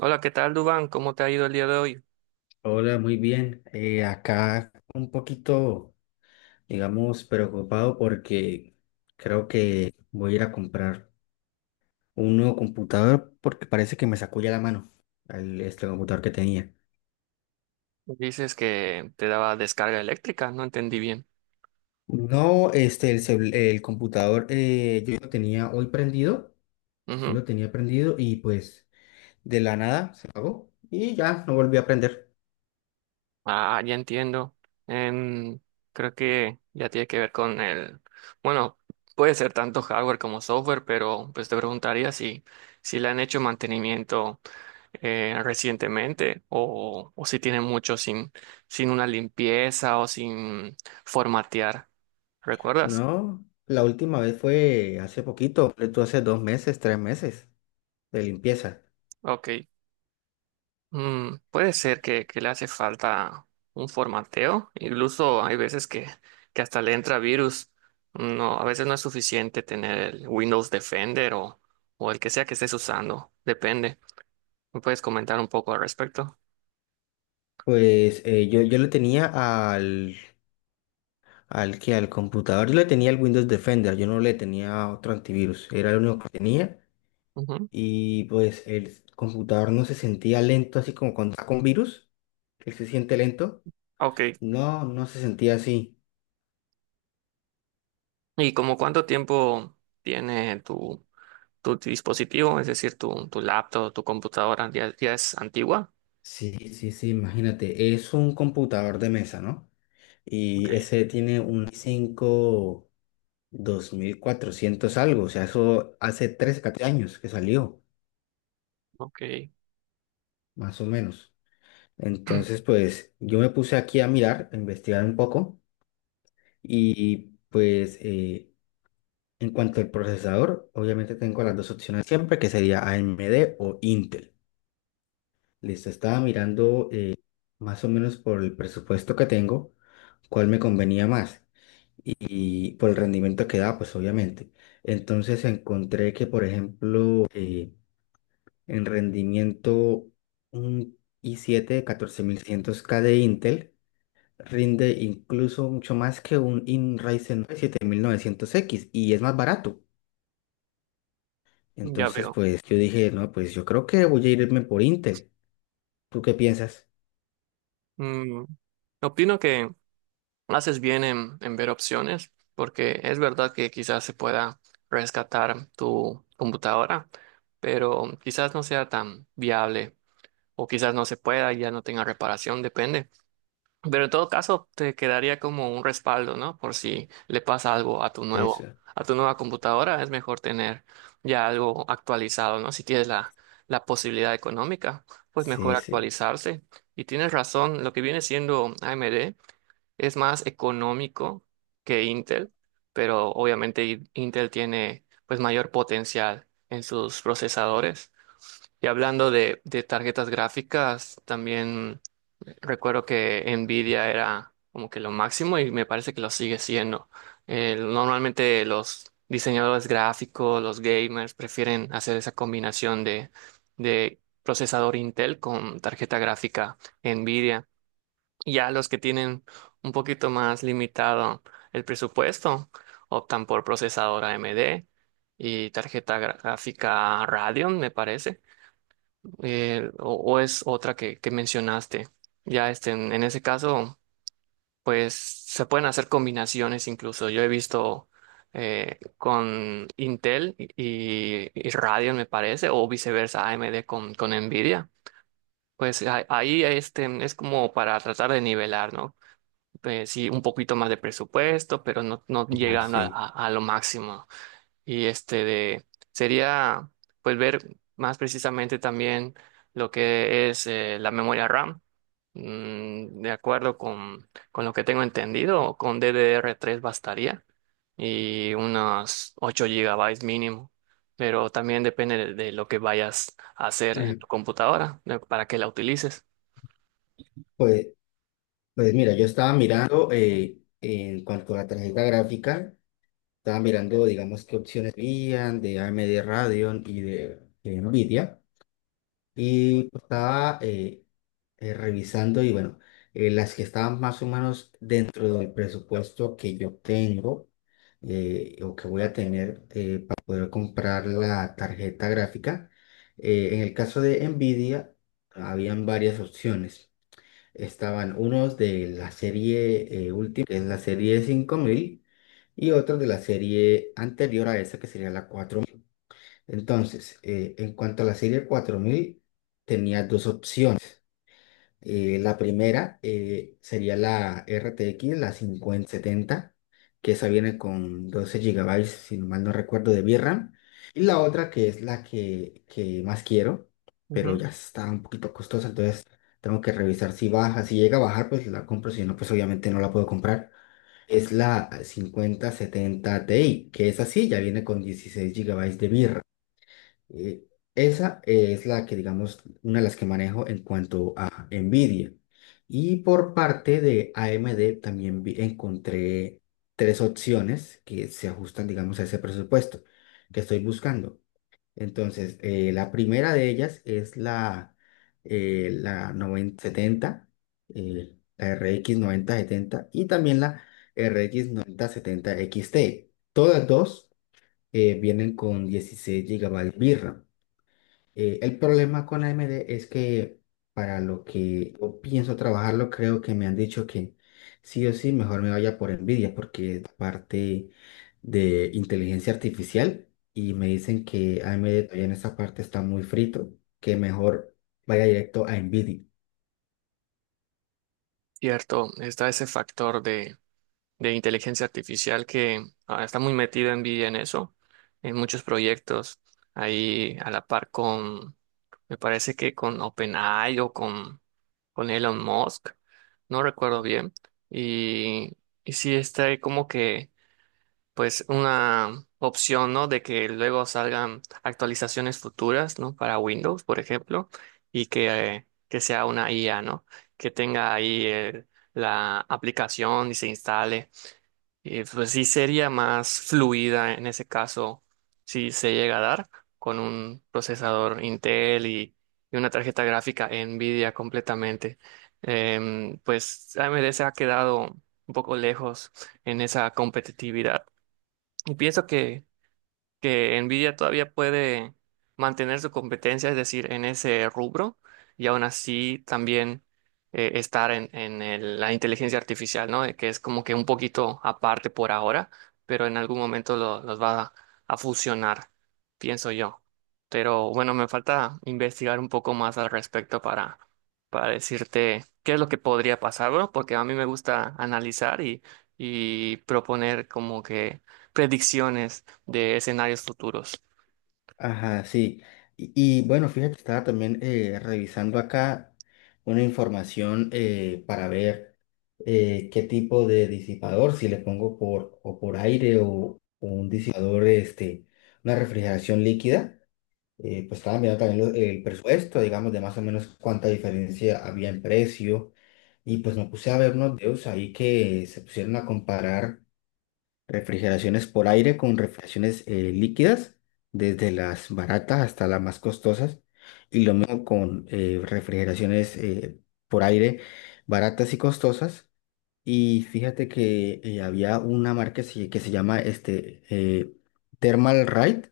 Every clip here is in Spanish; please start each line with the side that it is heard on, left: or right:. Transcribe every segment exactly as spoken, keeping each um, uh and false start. right: Hola, ¿qué tal, Dubán? ¿Cómo te ha ido el día de hoy?
left: Hola, muy bien. Eh, acá un poquito, digamos, preocupado porque creo que voy a ir a comprar un nuevo computador porque parece que me sacó ya la mano el, este computador que tenía.
right: Dices que te daba descarga eléctrica, no entendí bien.
left: No, este, el, cel- el computador. Eh, yo lo tenía hoy prendido, yo
right: Ujú.
left: lo tenía prendido y pues de la nada se apagó y ya no volví a prender.
right: Ah, ya entiendo. Em, creo que ya tiene que ver con el... Bueno, puede ser tanto hardware como software, pero pues te preguntaría si, si le han hecho mantenimiento eh, recientemente o, o si tiene mucho sin, sin una limpieza o sin formatear. ¿Recuerdas?
left: No, la última vez fue hace poquito, fue tú hace dos meses, tres meses de limpieza.
right: Ok. Mm, puede ser que, que le hace falta un formateo, incluso hay veces que, que hasta le entra virus. No, a veces no es suficiente tener el Windows Defender o, o el que sea que estés usando, depende. ¿Me puedes comentar un poco al respecto?
left: Pues eh, yo, yo le tenía al, al que al computador, yo le tenía el Windows Defender, yo no le tenía otro antivirus, era el único que tenía
right: Ujú.
left: y pues el computador no se sentía lento así como cuando está con virus, él se siente lento,
right: Ok.
left: no, no se sentía así.
right: ¿Y como cuánto tiempo tiene tu, tu dispositivo, es decir, tu, tu laptop, tu computadora, ya, ya es antigua?
left: Sí, sí, sí, imagínate, es un computador de mesa, ¿no?
right: Ok,
left: Y ese tiene un i cinco dos mil cuatrocientos algo, o sea, eso hace trece, catorce años que salió,
right: ok,
left: más o menos. Entonces, pues yo me puse aquí a mirar, a investigar un poco y pues eh, en cuanto al procesador, obviamente tengo las dos opciones siempre, que sería A M D o Intel. Listo, estaba mirando eh, más o menos por el presupuesto que tengo, cuál me convenía más y por el rendimiento que da, pues obviamente. Entonces encontré que, por ejemplo, eh, en rendimiento un i siete catorce mil seiscientos K de Intel rinde incluso mucho más que un in Ryzen siete mil novecientos x y es más barato.
right: ya
left: Entonces,
right: veo.
left: pues yo dije, no, pues yo creo que voy a irme por Intel. ¿Tú qué piensas?
right: Mm, opino que haces bien en, en ver opciones, porque es verdad que quizás se pueda rescatar tu computadora, pero quizás no sea tan viable o quizás no se pueda y ya no tenga reparación, depende. Pero en todo caso, te quedaría como un respaldo, ¿no? Por si le pasa algo a tu nuevo,
left: Eso.
right: a tu nueva computadora, es mejor tener ya algo actualizado, ¿no? Si tienes la, la posibilidad económica, pues mejor
left: Sí, sí.
right: actualizarse. Y tienes razón, lo que viene siendo A M D es más económico que Intel, pero obviamente I- Intel tiene pues mayor potencial en sus procesadores. Y hablando de, de tarjetas gráficas, también recuerdo que Nvidia era como que lo máximo y me parece que lo sigue siendo. Eh, normalmente los diseñadores gráficos, los gamers, prefieren hacer esa combinación de, de procesador Intel con tarjeta gráfica Nvidia. Ya los que tienen un poquito más limitado el presupuesto optan por procesador A M D y tarjeta gra- gráfica Radeon, me parece. Eh, o, o es otra que, que mencionaste. Ya este, en, en ese caso, pues se pueden hacer combinaciones incluso. Yo he visto eh, con Intel y, y Radeon, me parece, o viceversa, A M D con, con Nvidia. Pues a- ahí este, es como para tratar de nivelar, ¿no? Pues, sí, un poquito más de presupuesto, pero no, no
left: Ah,
right: llegan a,
left: sí.
right: a- a lo máximo. Y este de, sería, pues, ver más precisamente también lo que es eh, la memoria RAM. Mm, de acuerdo con, con lo que tengo entendido, con D D R tres bastaría y unos ocho gigabytes mínimo, pero también depende de, de lo que vayas a hacer en
left: Ajá.
right: tu computadora, de- para que la utilices.
left: Pues, pues mira, yo estaba mirando eh, en cuanto a la tarjeta gráfica, estaba mirando, digamos, qué opciones habían de A M D Radeon y de, de Nvidia. Y pues, estaba eh, eh, revisando y bueno, eh, las que estaban más o menos dentro del presupuesto que yo tengo eh, o que voy a tener eh, para poder comprar la tarjeta gráfica. eh, en el caso de Nvidia, habían varias opciones. Estaban unos de la serie eh, última, que es la serie cinco mil y otros de la serie anterior a esa, que sería la entonces, eh, en cuanto a la serie cuatro mil tenía dos opciones. Eh, la primera eh, sería la R T X, la cincuenta setenta, que esa viene con doce gigabytes, si no mal no recuerdo, de VRAM. Y la otra, que es la que, que más quiero, pero
right: Ujú.
left: ya está un poquito costosa, entonces tengo que revisar si baja. Si llega a bajar, pues la compro, si no, pues obviamente no la puedo comprar. Es la cincuenta setenta Ti, que es así, ya viene con dieciséis gigabytes de VRAM. Eh, esa es la que, digamos, una de las que manejo en cuanto a Nvidia. Y por parte de A M D también vi- encontré tres opciones que se ajustan, digamos, a ese presupuesto que estoy buscando. Entonces, eh, la primera de ellas es la, eh, la noventa setenta, eh, la R X noventa setenta y también la R X noventa setenta X T. Todas dos eh, vienen con dieciséis gigabytes RAM. Eh, el problema con A M D es que para lo que yo pienso trabajarlo, creo que me han dicho que sí o sí, mejor me vaya por Nvidia porque es parte de inteligencia artificial y me dicen que A M D todavía en esa parte está muy frito, que mejor vaya directo a Nvidia.
right: Cierto, está ese factor de, de inteligencia artificial que ah, está muy metida envidia en eso, en muchos proyectos, ahí a la par con, me parece que con OpenAI o con, con Elon Musk, no recuerdo bien, y, y sí está ahí como que, pues una opción, ¿no? De que luego salgan actualizaciones futuras, ¿no? Para Windows, por ejemplo, y que, eh, que sea una I A, ¿no? Que tenga ahí el- la aplicación y se instale eh, pues sí sería más fluida en ese caso, si se llega a dar, con un procesador Intel y, y una tarjeta gráfica Nvidia completamente. Em, pues A M D se ha quedado un poco lejos en esa competitividad. Y pienso que que Nvidia todavía puede mantener su competencia, es decir, en ese rubro, y aún así también eh, estar en, en el- la inteligencia artificial, ¿no? De que es como que un poquito aparte por ahora, pero en algún momento lo- los va a, a fusionar, pienso yo. Pero bueno, me falta investigar un poco más al respecto para, para decirte qué es lo que podría pasar, ¿no? Porque a mí me gusta analizar y, y proponer como que predicciones de escenarios futuros.
left: Ajá, sí. Y, y, bueno, fíjate, estaba también eh, revisando acá una información eh, para ver eh, qué tipo de disipador, si le pongo por o por aire o, o un disipador, este, una refrigeración líquida. Eh, pues estaba mirando también lo- el presupuesto, digamos, de más o menos cuánta diferencia había en precio. Y pues me puse a ver unos videos ahí que se pusieron a comparar refrigeraciones por aire con refrigeraciones eh, líquidas, desde las baratas hasta las más costosas. Y lo mismo con eh, refrigeraciones eh, por aire baratas y costosas. Y fíjate que eh, había una marca que se, que se llama este, eh, Thermal Right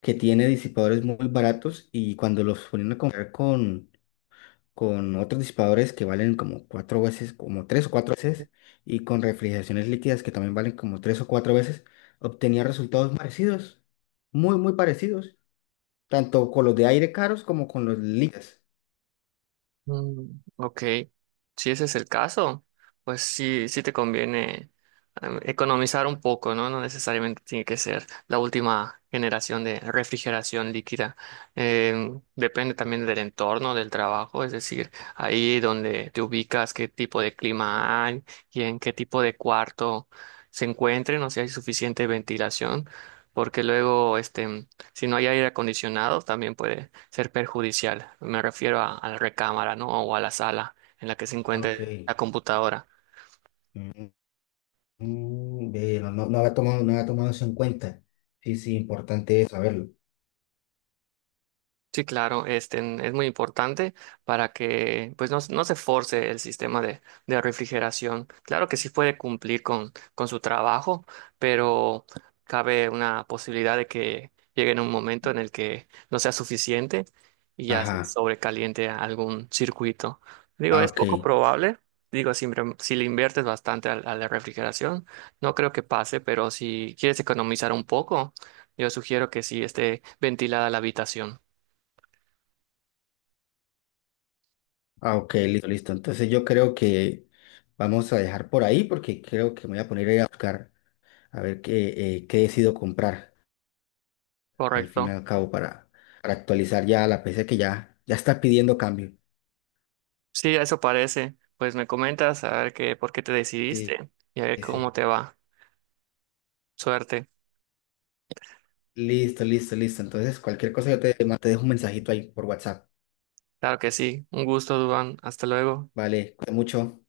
left: que tiene disipadores muy baratos y cuando los ponían a comprar con con otros disipadores que valen como cuatro veces, como tres o cuatro veces, y con refrigeraciones líquidas que también valen como tres o cuatro veces, obtenía resultados parecidos, muy, muy parecidos, tanto con los de aire caros como con los líquidos.
right: Mm, ok, si ese es el caso, pues sí, sí te conviene em, economizar un poco, ¿no? No necesariamente tiene que ser la última generación de refrigeración líquida. Em, depende también del entorno, del trabajo, es decir, ahí donde te ubicas, qué tipo de clima hay y en qué tipo de cuarto se encuentren, o si hay suficiente ventilación, porque luego, este si no hay aire acondicionado, también puede ser perjudicial. Me refiero a, a la recámara, ¿no? O a la sala en la que se
left: Ok.
right: encuentre la computadora.
left: Mm, mm, ve, no, no, no había tomado, no había tomado eso en cuenta. Sí, sí, importante es saberlo.
right: Sí, claro, este n- es muy importante para que pues no, s- no se force el sistema de, de refrigeración. Claro que sí puede cumplir con, con su trabajo, pero cabe una posibilidad de que llegue en un momento en el que no sea suficiente y ya se
left: Ajá,
right: sobrecaliente a algún circuito. Digo,
left: ah,
right: es
left: ok,
right: poco probable. Digo, si, re- si le inviertes bastante a, a la refrigeración, no creo que pase, pero si quieres economizar un poco, yo sugiero que sí esté ventilada la habitación.
left: ah, ok, listo, listo. Entonces yo creo que vamos a dejar por ahí porque creo que me voy a poner a ir a buscar a ver qué, eh, qué decido comprar. Al fin y
right: Correcto.
left: al cabo, para, para actualizar ya la P C que ya, ya está pidiendo cambio.
right: Sí, eso parece. Pues me comentas a ver qué, por qué te
left: Sí,
right: decidiste y a ver
left: sí.
right: cómo
left: sí.
right: te va. Suerte.
left: Listo, listo, listo. Entonces, cualquier cosa yo te, te dejo un mensajito ahí por WhatsApp.
right: Claro que sí. Un gusto, Duván. Hasta luego.
left: Vale, cuídate mucho.